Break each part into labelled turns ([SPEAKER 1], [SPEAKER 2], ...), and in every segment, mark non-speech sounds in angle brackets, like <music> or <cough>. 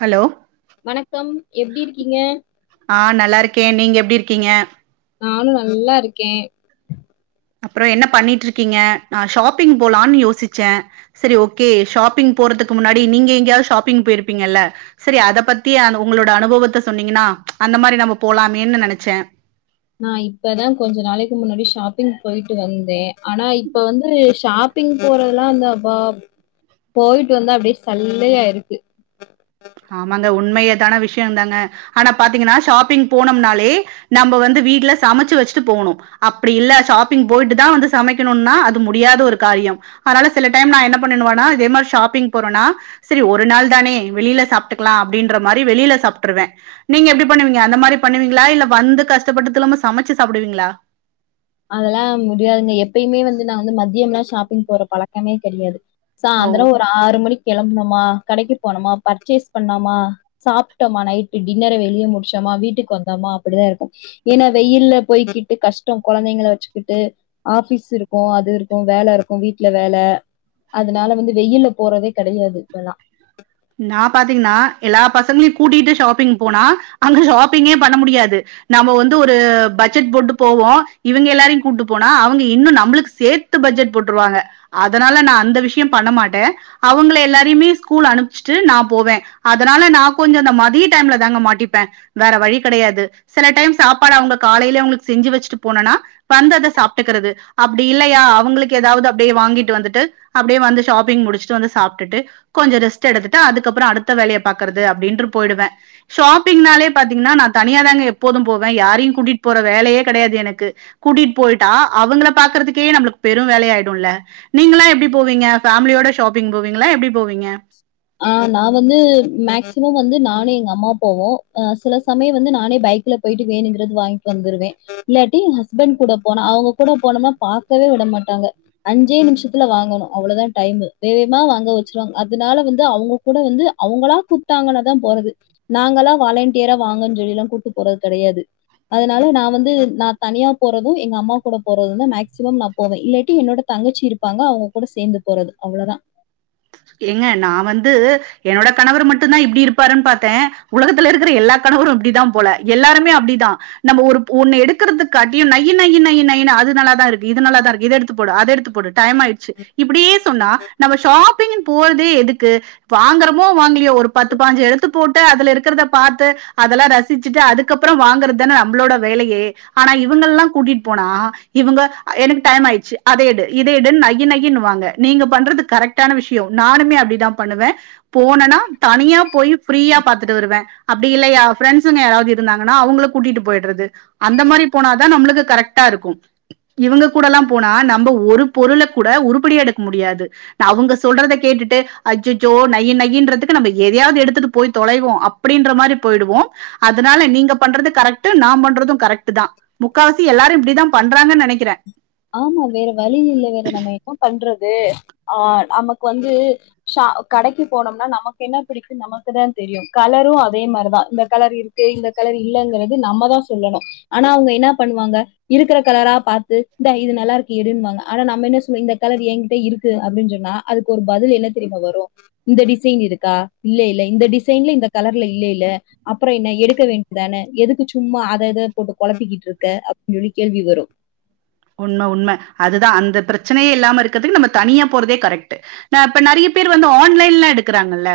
[SPEAKER 1] Hello
[SPEAKER 2] வணக்கம் எப்டி இருக்கீங்க
[SPEAKER 1] ஆ நல்லா இருக்கே நீங்க எப்டி இருக்கீங்க
[SPEAKER 2] நானு நல்லா இருக்கே
[SPEAKER 1] அப்பறோ என்ன பண்ணீட்டு இருக்கீங்க நா ஷாப்பிங் போலான் யோசிச்சே செரி ஓகே ஷாப்பிங் போறதுக்கு முன்னாடி நீங்க எங்கேயாவது ஷாப்பிங் போயிருப்பீங்கல்ல சரி அத பத்தி உங்களோட அனுபவத்த சொன்னீங்கன்னா அந்த மாரி நம்ம போலாமேன்னு நெனச்சே
[SPEAKER 2] நா இப்பதா கொஞ்ச நாளைக்கு முன்னாடி ஷாப்பிங் போயிட்டு வந்தே ஆனா இப்ப வந்து ஷாப் ஷாப்பிங் போறதெல்லா அந்த பா போயிட்டு வந்த அப்டியே சல்லையா இருக்கு
[SPEAKER 1] ஆமாங்க உண்மையேதான விஷயந்தாங்க ஆனா பாத்தீங்கன்னா ஷாப்பிங் போனம்னாலே நம்ப வந்து வீட்ல சமச்சு வச்சுட்டு போகனு அப்டி இல்ல ஷாப்பிங் போயிட்டு தா வந்து சமைக்கணுன்னா அது முடியாத ஒரு காரியம் அதனால சில டைம் நா என்ன பண்ணுவேனா இதே மாரி ஷாப்பிங் போறோனா சரி ஒரு நாள் தானே வெளியில சாப்ட்டுக்கலா அப்டீன்ற மாரி வெளில சாப்ட்ருவே நீங்க எப்டி பண்ணுவீங்க அந்த மாரி பண்ணுவீங்ளா இல்ல வந்து கஷ்டப்பட்டு திலும்ப சமச்சு சாப்டுவீங்ளா
[SPEAKER 2] அதெல்லா முடியாதுங்க எப்பயுமே வந்து நா வந்து மத்தியம்லா ஷாப்பிங் போற பழக்கமே கெடயாது சாந்ர
[SPEAKER 1] ஓ!
[SPEAKER 2] ஒரு ஆறு மணி கெளம்பனுமா கடைக்கு போனோமா பர்ச்சேஸ் பண்ணோமா சாப்ட்டோமா நைட்டு டின்னர வெளிய முடிச்சோமா வீட்டுக்கு வந்தோமா அப்டிதா இருக்கனு ஏன்னா வெயில்ல போய்கிட்டு கஷ்டோ கொழந்தைங்கள வெச்சுக்கிட்டு ஆபிஸ் இருக்கு அது இருக்கு வேல இருக்கு வீட்ல வேல அதனால வந்து வெயில்ல போறதே கெடயாது இப்பல்லா
[SPEAKER 1] நா பாத்தீங்ன்னா எல்லா பசங்களையு கூட்டிட்டு ஷாப்பிங் போனா அங்க ஷாப்பிங்கே பண்ண முடியாது நம்ம வந்து ஒரு பட்ஜெட் போட்டு போவோம் இவுங்க எல்லாரையும் கூட்டு போனா அவுங்க இன்னு நம்மளுக்கு சேத் சேத்து பட்ஜெட் போட்டுருவாங்க அதனால நா அந்த விஷயம் பண்ண மாட்டன் அவுங்கள எல்லாரையுமே ஸ்கூல் அனுப் ஸ்டில் நான் போவேன் அதனால நா கொஞ்சோம் அந்த மதிய டைம்ல தாங்க மாட்டிப்பேன் வேற வழி கெடயாது சில டைம் சாப்பாடு அவுங்க காலையில அவுங்களுக்கு செஞ்சு வெச்சிட்டு போனன்னா வந்தது சாப்ட்டுக்கறது அப்டி இல்லயா அவுங்களுக்கு எதாவது அப்டியே வாங்கிட்டு வந்துட்டு அப்டியே வந்து ஷாப்பிங் முடிச்சுட்டு வந்து சாப்டுட்டு கொஞ்ச ரெஸ் ட் எடுத்துட்டு அதுக்கப்றோ அடுத்த வேலய பாக்றது அப்டின்னு போயிடுவே ஷாப்பிங்னாலே பாத்தீங்ன்னா நா தனியா தாங்க எப்போதும் போவேன் யாரையும் கூட்டிட்டு போற வேலயே கெடயாது எனக்கு கூட்டிட்டு போயிட்டா அவுங்கள பாக்குறதுக்கே நம்ளுக்கு பெரும் வேலயா ஆயிடும்ல நீங்ளா எப்டி போவீங்க ஃபேமிலியோட ஷாப்பிங் போவீங்ளா எப்டி போவீங்க
[SPEAKER 2] ஆ நா வந்து மேக்சிமம் வந்து நானு எங்க அம்மா போவோம் சில சமயம் வந்து நானே பைக் ல போயிட்டு வேணுங்கிறது வாங்கிட்டு வந்துடுவேன் இல்லாட்டி யென் ஹஸ்பண்ட் கூட போனா அவுங்க கூட போனோம்னா பாக்கவே விடமாட்டாங்க அஞ்சே நிமிஷத்துல வாங்கணும் அவ்ளதான் டைமு வேகமா வாங்க வச்சுருவாங்க அதனால வந்து அவுங்க கூட வந்து அவுங்களா கூப்டாங்கனாதான் போறது நாங்களா வாலண்டியரா வாங்கன் சொல்லில்லா கூட்டு போறது கெடயாது அதனால நா வந்து நா தனியா போறது எங்க அம்மா கூட போறது தா ‌மேக்சிமம் நா போவேன் இல்லாட்டி என்னோட தங்கச்சி இருப்பாங்க அவுங்க கூட சேந்து போறது அவ்ளவுதான்
[SPEAKER 1] ஏங்க நான் வந்து என்னோட கணவர் மட்டுந்தான் இப்டி இருப்பாருன்னு பாத்தன் உலகத்துல இருக்குற எல்லா கணவரும் இப்டிதா போல எல்லாருமே அப்டிதா நம்ப ஒரு ஒன்னு எடுக்குறதக்காட்டி நை நை நைன்னு அது நல்லாதான் இருக்கு இது நல்லா தான் இருக்கு இத எடுத்து போடுஅத எடுத்து போடு டைம் ஆயிடுச்சு இப்டியே சொன்னா நம்ப ஷாப்பிங் போறதே எதுக்கு வாங்குறமோ வாங்கலீயோ ஒரு பத்து பாஞ்சு எடுத்து போட்டு அதுல இருக்குறத பாத்து அதெல்லா ரசி சிச்சுட்டு அதுக்கப்புறம் வாங்கற தான நம்ளோட வேலயே ஆனா இவுங்கல்லா கூட்டிட் போனா இவுங்க எனக்கு டைம் ஆயிடுச்சு அத எடு இத எடுன்னு நை நையின்னு வாங்க நீங்க பண்றது கரெக்டான விஷயோம் நானுமே அப்டிதான் பண்ணுவன் போனோனா தனியா போய் ஃப்ரீயா பாத்துட்டு வருவேன் அப்டி இல்லையா ஃப்ரண்ட்ஸ்ங்க யாராவது இருந்தாங்ன்னா அவுங்கள கூட்டிட்டு போயிட்றது அந்த மாரி போனாதான் நம்மளுக்கு கரெக்ட்டா இருக்கும் இவுங்க கூடல்லாம் போனா நம்ப ஒரு பொருள கூட உருப்படியா எடுக்க முடியாது அவுங்க சொல்றத கேட்டுட்டு அஜ்ஜோ நையி நையின்றதுக்கு நம்ப எதயாவது எடுத்துட்டு போய் தொலைவோம் அப் அப்டின்ற மாரி போயிடுவோம் அதனால நீங்க பண்றது கரெக்ட் நா பண்றதும் கரெக்ட் தான் முக்காவாசி எல்லாரு இப்டி தான் பன்
[SPEAKER 2] ஆமா வேற வழி இல்ல வேற நம்ம என்ன பண்றது ஆ நமக்கு வந்து ஷா கடைக்கு போனோம்னா நமக்கு என்ன பிடிக்கும் நமக்கு தான் தெரியும் கலரும் அதே மாரி தான் இந்த கலர் இருக்கு இந்த கலர் இல்லங்கறது நம்ம தான் சொல்லணு ஆனா அவுங்க என்னா பண்ணுவாங்க இருக்குற கலரா பாத்து இந்தா இது நல்லா இருக்கு எடுனுவாங்க ஆனா நம்ப என்ன சொல்லவோ இந்த கலர் யெங்க்கிட்ட இருக்கு அப்டின்னு சொன்னா அதுக்கு ஒரு பதில் என்ன தெரிமா வரும் இந்த டிசைன் இருக்கா இல்ல இல்ல இந்த டிசைன்ல இந்த கலர்ல இல்ல இல்ல அப்புறோம் என்ன எடுக்க வேண்டியதான எதுக்கு சும்மா அத இத போட்டு குழப்பிக்கிட்டு இருக்க அப்டி சொல்லி கேள்வி வரும்
[SPEAKER 1] உண்ம உண்ம அதுதான் அந்த பிரச்சனையே இல்லாம இருக்குறதுக்கு நம்ப தனியா போறதே கரெக்ட் நா இப்ப நறைய பேர் வந்து ஆன்லைன்லா எடுக்கறாங்கல்ல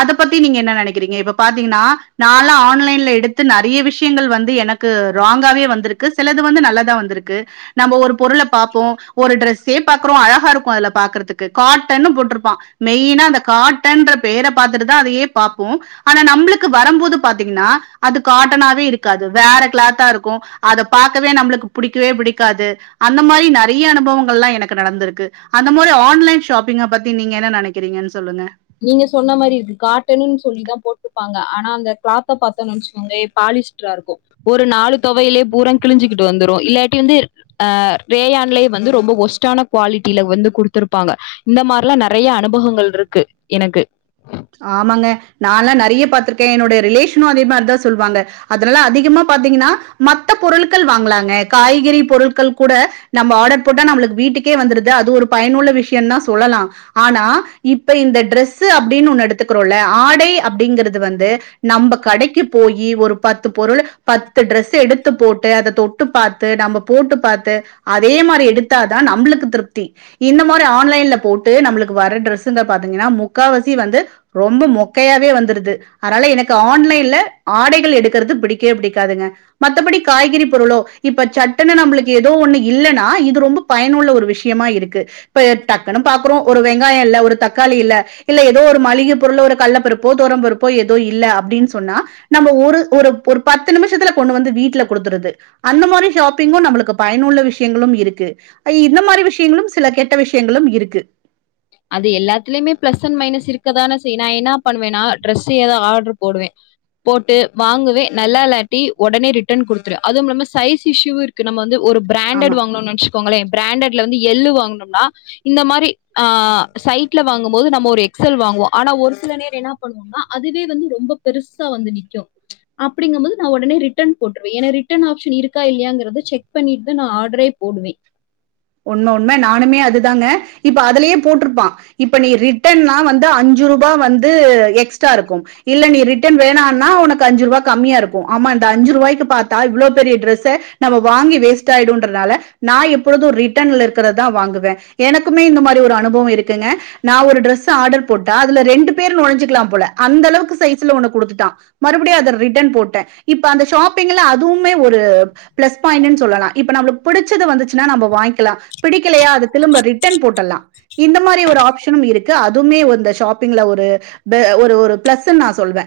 [SPEAKER 1] அத பத்தி நீங்க என்ன நனைக்கிறீங்க இப்ப பாத்தீங்ன்னா நாலா ஆன்லைன்ல எடுத்து நறைய விஷயங்கள் வந்து எனக் கு ராங்காவே வந்திருக்கு சிலது வந்து நல்லதான் வந்திருக்கு நம்ம ஒரு பொருள பாப்போ ஒரு டிரரெஸ்ஸே பாக்குறோ அழகா இருக்கோ அதுல பாக்குறதுக்கு காட்டன்னு போட்ருப்பா மெயினா அந்த காட்டன்ற பெயர பாத்துட்டுதா அதையே பாப்போ ஆனா நம்முளுக்கு வரும்போது பாத்தீங்கன்னா அது காட்டனாவே இருக்காது வேற க்ளாத்தா இருக்கோ அத பாக்கவே நம்முளுக்கு பிடிக்கவே பிடிக்காது அந்த மாரி நறைய அனுபவங்கள்லா எனக்கு நடந்திருக்கு அந்த மாரி ஆன்லைன் ஷாப்பீங்க பத்தி நீங்க என்ன நெனைக்கிறீங்கன்னு சொல்லுங்க
[SPEAKER 2] நீங்க சொன்ன மாரி இது காட்டனுன்னு சொல்லிதா போட்டுருப்பாங்க ஆனா அந்த கிளாத்த பாத்தோன்னு நெனச்சுக்கோங்கலே பாலிஷ் பெட்ரா இருக்கோ ஒரு நாலு தொவையிலே பூரா கிழிஞ்சிக்கிட்டு வந்துரோ இல்லாட்டி வந்து அ ரேயான்லயே வந்து ரொம்ப ஒஸ்டான குவாலிட்டில வந்து குடுத்துருப்பாங்க இந்த மாரிலா நறைய அனுபவங்கள் இருக்கு எனக்கு
[SPEAKER 1] ஆமாங்க நா லா நறைய பாத்துருக்கே என்னோடைய ரிலேஷனு அதே மாரிதா சொல்லுவாங்க அதனால அதிகமா பாத்தீங்கன்னா மத்த பொருள்கள் வாங்கலாங்க காய்கறி பொருள்கள் கூட நம்ப ஆடர் போட்டா நம்புளுக்கு வீட்டுக்கே வந்துருது அது ஒரு பயனுள்ள விஷ்யோந் தா சொல்லலா ஆனா இப்ப இந்த ட்ரெஸு அப்டீன்னு ஒண்ணு எடுத்துக்கிறோல ஆடை அப்டீங்கறது வந்து நம்ப கடைக்கி போயி ஒரு பத்து பொருள் பத்து ட்ரெஸ்ஸு எடுத்து போட்டு அத தொட் ட்டு பாத்து நம்ப போட்டு பாத்து அதே மாரி எடுத்தாதா நம்புளுக்கு திருப்தி இந்த மாரி ஆன்லைன்ல போட்டு நம்முளுக்கு வர டிரெஸ்ஸுங்க பாத்தீங்கன்னா முக்கா வாசி வந்து ரொம்ப மொக்கையாவே வந்துருது அதனால ஆன்லைன்ல ஆடைகள் எடுக்குறது பிடிக்கவே பிடிக்காதுங்க மத்தபடி காய்கறி பொருளோ இப்ப சட்டனு நம்புளுக்கு எதோ ஒண்ணு இல்லன்னா இது ரொம்ப பயனுள்ள ஒரு விஷ்யமா இருக்கு இப்ப டக்குன்னு பாக்குறோ ஒரு வெங்காயோ இல்ல ஒரு தக்காளி இல்ல இல்ல ஏதோ ஒரு மளிக பொருள உள்ள ஒரு கள்ளப் பருப்போ தோரம் பருப்போ எதோ இல்ல அப்டீன் சொன்னா நம்ம ஒரு ஒரு ஒரு பத்து நிமிஷத்துல கொண்டு வந்து வீட்ல கொடுத்துருது அந்த மாரி ஷாப்பிங்கோ நம்புளுக்கு பயனுள்ள விஷ்யங்களும் இருக்கு அ இந்த மாரி விஷ்யங்களும் சில கெட்ட விஷ்யங்களும் இருக்கு
[SPEAKER 2] அது எல்லாத்துலயுமே பிளஸ் அண்ட் மைனஸ் இருக்கதானே செய் நா என்ன பண்ணுவே நா டிரஸு எதா ஆர்ட்ரு போடுவே போட்டு வாங்குவே நல்லா இளாட்டி ஒடனே ரிட்டன் குடுத்துருவே அதுவுமிம்லாம சைஸ் இஷுவு இருக்கு நம்ம வந்து ஒரு
[SPEAKER 1] ஆமா
[SPEAKER 2] பிராண்டட் வாங்னோனு நென்ச்சுக்கோங்களே பிராண்டட்ல வந்து எள்ளு வாங்கனும்னா இந்த மாரி அ சைட்ல வாங்கும்போது நம்மோ ஒரு எக்ஸல் வாங்குவோ ஆனா ஒரு சில நேர் என்ன பண்ணுவோனா அதுவே வந்து ரொம்ப பெருசா வந்து நிக்கோ அப்புடீங்கும்போது நா ஒடனே ரிட்டன் போட்ருவே ஏனா ரிட்டர்ன் ஆப்ஷன் இருக்கா இல்லையாங்கறது செக் பண்ணிட்டு நா ஆடரே போடுவே
[SPEAKER 1] உண்ம உண்ம நானுமே அதுதாங்க இப்ப அதுலயே போட்ருப்பா இப்ப நீ ரிட்டன்னா வந்து அஞ்சுறுபா வந்து எக்ஸ்ட்ரா இருக்கும் இல்ல நீ ரிட்டன் வேணானா உனக்கு ஐஞ்சுறுபா கம்மியா இருக்கோ ஆமா இந்த அஞ்சுருபாய்க்கு பாத்தா இவ்ளோ பெரிய ட்ரெஸ்ஸ நம்ம வாங்கி வேஸ்ட் ஆயிடோன்றனால நா எப்பொழுதும் ரி ட்டன்ல இருக்குறதுதா வாங்குவே எனக்குமே இந்த மாரி ஒரு அனுபவோ இருக்குங்க நா ஒரு ட்ரெஸு ஆர்டர் போட்டா அதுல ரெண்டு பேர் நுழஞ்சுக்குலா போல அந்த அளவுக்கு சைஸ்ல ஒன்ன குடுத்துட்டா மறுபடியு அத ரிட்டன் போட்டே இப்ப அந்த ஷாப்பிங்ல அதுவுமே ஒரு பிளஸ் பாயிண்ட்டுனு சொல்லலா இப்ப நம்முளுக்கு புடிச்ச வந்துச்சுனா நம்ப வாங் கிலா பிடிக்கலையா அது திலும்ப ரிட்டர்ன் போட்டலா இந்த மாரி ஒரு ஆப்ஷனு இருக்கு அதுவுமே வந்த ஷாப்பிங்ல ஒரு த ஒரு ஒரு பிளஸ்ன்னு நா சொல்வே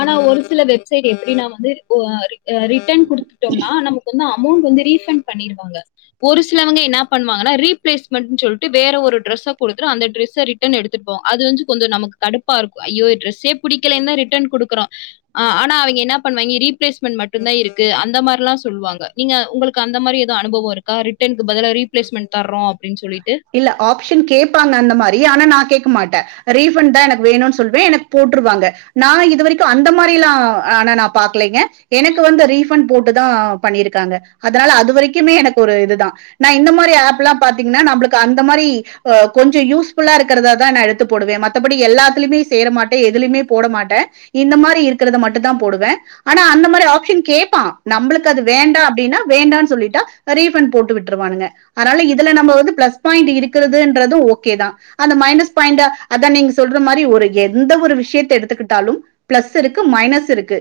[SPEAKER 2] ஆனா ஒரு சில வெப்சைட் எப்டீனா வந்து ஒ அ ரிட்டர்ன் குடுத்துட்டோம்னா நமக்கு வந்து அமௌண்ட் வந்து ரீஃபண்ட் பண்ணிடுவாங்க ஒரு சிலவங்க என்ன பண்ணுவாங்கன்னா ரீ பிளேஸ்மெண்ட் சொல்ட்டு வேற ஒரு டிரஸ்ஸ கொடுத்துட்டு அந்த டிரஸ்ஸ ரிட் டன் எடுத்துருப்போ அது வந்து கொஞ்சோ நமக்கு கடுப்பா இருக்கும் ஐயோ டிரஸ்சே புடிக்கலன்தா ரிட்டன் கொடுக்கறோ ஆ ஆனா அவங்க என்ன பண்ணுவாங்க ரீப்பிளேஸ்மன்ட் மட்டுந்தா இருக்கு அந்த மாரில்லா சொல்வாங்க நீங்க உங்களுக்கு அந்த மாரி எதும் அனுபவம் இருக்கா ரிட்டன்க்கு பதிலா ரீப்பிளேஸ்மண்ட் தர்ரோ அப்டின் சொல்லிட்டு
[SPEAKER 1] இல்ல ஆப்ஷன் கேப்பாங்க அந்த மாரி ஆனா நா கேக்க மாட்ட ரீஃபண்ட் தா எனக்கு வேணுன் சொல்வ எனக்கு போட்ருவாங்க நா இது வரைக்கு அந்த மாரில்லா ஆனா நா பாக்கலங்க எனக்கு வந்து ரீஃபண்ட் போட்டு தா பண்ணிருக்காங்க அதனால அது வரைக்குமே எனக்கு ஒரு இதுதா நா இந்த மாரி ஆப்ல்லா பாத்தீங்கன்னா நம்பளுக் கு அந்த மாரி ஒ கொஞ்சோ யூஸ்ஃபுல்லா இருக்கிறததா நா எடுத்து போடுவ மத்தபடி எல்லாத்திலுமே சேர மாட்ட எதுலயுமே போட மாட்ட இந்த மாரி இருக்கறத மட்டுதா போடுவ ஆனா அந்த மாரி ஆப்ஷன் கேப் பான் நம்பளுக்கு அது வேண்டா அப்டின்னா வேண்டான் சொல்லிட்டா ரீஃபண்ட் போட்டு விட்டுருவானுங்க அதனால இதுல நம்ம வந்து பிளஸ் பாயிண்ட் இருக்கறதுன்றது ஓகே தா அந்த மைனஸ் பாயிண்ட அத நீங்க சொல்ற மாரி ஒரு எந்த ஒரு விஷியத்த எடுத்துக்கிட்டாலும் பிளஸ் இருக்கு மைனஸ் இருக்கு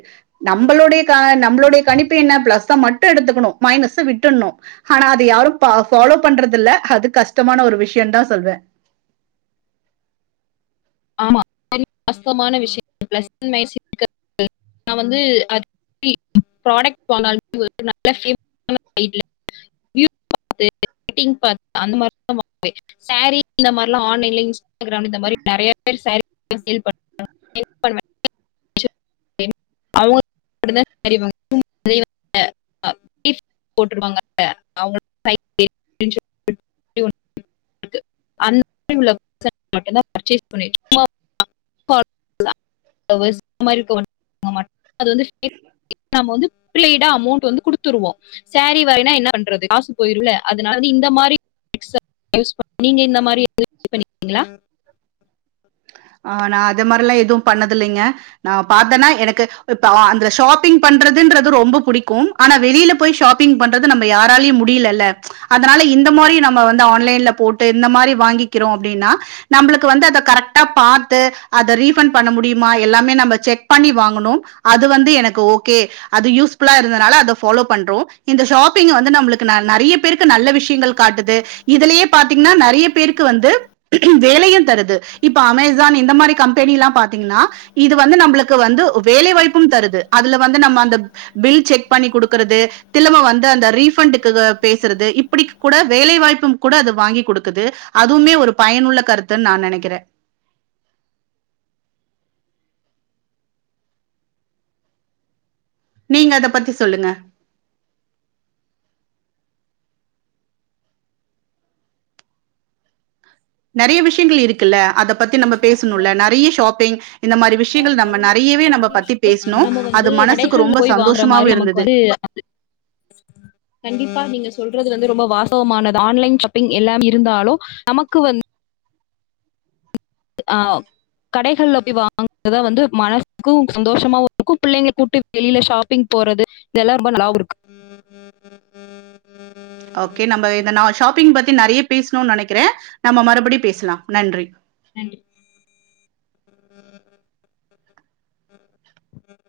[SPEAKER 1] நம்பளுடைய கா நம்பளுடைய கணிப்பு என்ன பிளஸ்ச மட்டும் எடுத்துக்கனு மைனஸ்ச விட்டறனு ஆனா அத யாரும் பா ஃபாலோ பண்றது இல்ல அது கஷ்டமான ஒரு விஷியம் தா சொல்வ
[SPEAKER 2] ஆமா சரி கஷ்டமான விஷிய பிளஸ் மைனஸ் <inaudible> நா வந்து அ <inaudible> புராடக்ட் வாங்க <inaudible> <inaudible> ரேட்டிங் பாத்து அந்த மாரி தா வாங்குவ சேரி இந்த மாரிலா ஆன்லைன்லா இன்ஸ் டாகிராம் இந்த மாரி நறையா பேர் சேரி வாங்கி சேல் <inaudible> அவங்களுக்கு மட்டும் தா சேரி <inaudible> போட்டுருவாங்க அவங்க <inaudible> அந்த மாரி உள்ள <inaudible> மட்டுதா பர்ச்சஸ் பண்ணு <inaudible> <inaudible> அது வந்து இப்ப நம்ம வந்து பிரியைடா அமோண்ட்டு வந்து குடுத்துருவோ சேரி வரலனா என்ன பண்றது காசு போயிருல அதனால வந்து இந்த மாரி <inaudible> நீங்க இந்த மாரி எதாவது இது பண்ணீருக்கிங்களா
[SPEAKER 1] ஆ நா அது மாரில்லா எதுவும் பண்ணதில்லைங்க நா பாத்தன்னா எனக்கு இப்ப அந்த ஷாப்பிங் பண்றதுன்றது ரொம்ப புடிக்கும் ஆனா வெளியில போயி ஷாப்பிங் பண்றது நம்ப யாராலயும் முடியல இல்ல அதனால இந்த மாரி நம்ம வந்து ஆன்லைன்ல போட்டு இந்த மாரி வாங்கிக்கிறோ அப்டின்னா நம்பளுக்கு வந்து அத கரெக்ட்டா பாத்து அத ரீஃபண்ட் பண்ண முடியு மா எல்லாமே நம்ம செக் பண்ணி வாங்கனு அது வந்து எனக்கு ஓகே அது யூஸ்ஃபுல்லா இருந்தனால அத ஃபாலோ பண்றோ இந்த ஷாப்பிங் வந்து நம்பளுக்கு ந நறையா பேருக்கு நல்ல விஷியங்கள் காட்டுது இதுலயே பாத்தீங்கின்னா நறையி பேருக்கு வந்து வேலையும் தருது இப்ப அமேசான் இந்த மாரி கம்பெனிலா பாத்தீங்கன்னா இது வந்து நம்பளுக்கு வந்து வேலை வாய்ப்பும் தருது அதுல வந்து நம்ம அந்த பில் செக் பண்ணி குடுக்கறது திலும வந்து அந்த ரீஃபண்டுக்கு எதோ பேசறது இப்டி கூட வேலைவாய்ப்பும் கூட அது வாங்கி கொடுக்குது அதுவுமே ஒரு பயனுள்ள கருத்துன்னு நா நெனைக்கிறே நீங்க அத பத்தி சொல்லுங்க நறையா விஷியங்கள் இருக்குல்ல அத பத்தி நம்ம
[SPEAKER 2] பேச்சு தான்
[SPEAKER 1] பேசணுல்ல நறையா ஷாப்பிங் இந்த மாரி
[SPEAKER 2] என்னதான்
[SPEAKER 1] விஷியங்கள் நம்ம
[SPEAKER 2] இருந்தாலும்
[SPEAKER 1] நறையாவே நம்ப பத்தி
[SPEAKER 2] ஆன்லைன்
[SPEAKER 1] பேசனோ
[SPEAKER 2] நம்ம வந்து
[SPEAKER 1] அது மனசுக்கு
[SPEAKER 2] கடைகள்ல
[SPEAKER 1] ரொம்ப
[SPEAKER 2] போய் வாங்குற
[SPEAKER 1] சந்தோஷமாவு
[SPEAKER 2] மாதிரி நமக்கு
[SPEAKER 1] இருந்தது
[SPEAKER 2] வந்து கண்டிப்பா நீங்க சொல்றது வந்து ரொம்ப வாசுவமானது ஆன்லைன் ஷாப்பிங் எல்லாம் இருந்தாலு அமக்கு வந் ஆ கடைகள் அப்டி வாங்கற்தா வந்து மனசுக்கு சந்தோஷமா இருக்கு பிள்ளைங்க கூட்டு வெளில ஷாப்பிங் போறது இதல்லா ரொம்ப நல்லாவு இருக்கு
[SPEAKER 1] ஓகே நம்ப இத நா ஷாப்பிங் பத்தி நறைய பேஸ்ணு நனக்கிறே நம்ம மறுபுடி பேஸ்லா நன்றி
[SPEAKER 2] நன்டி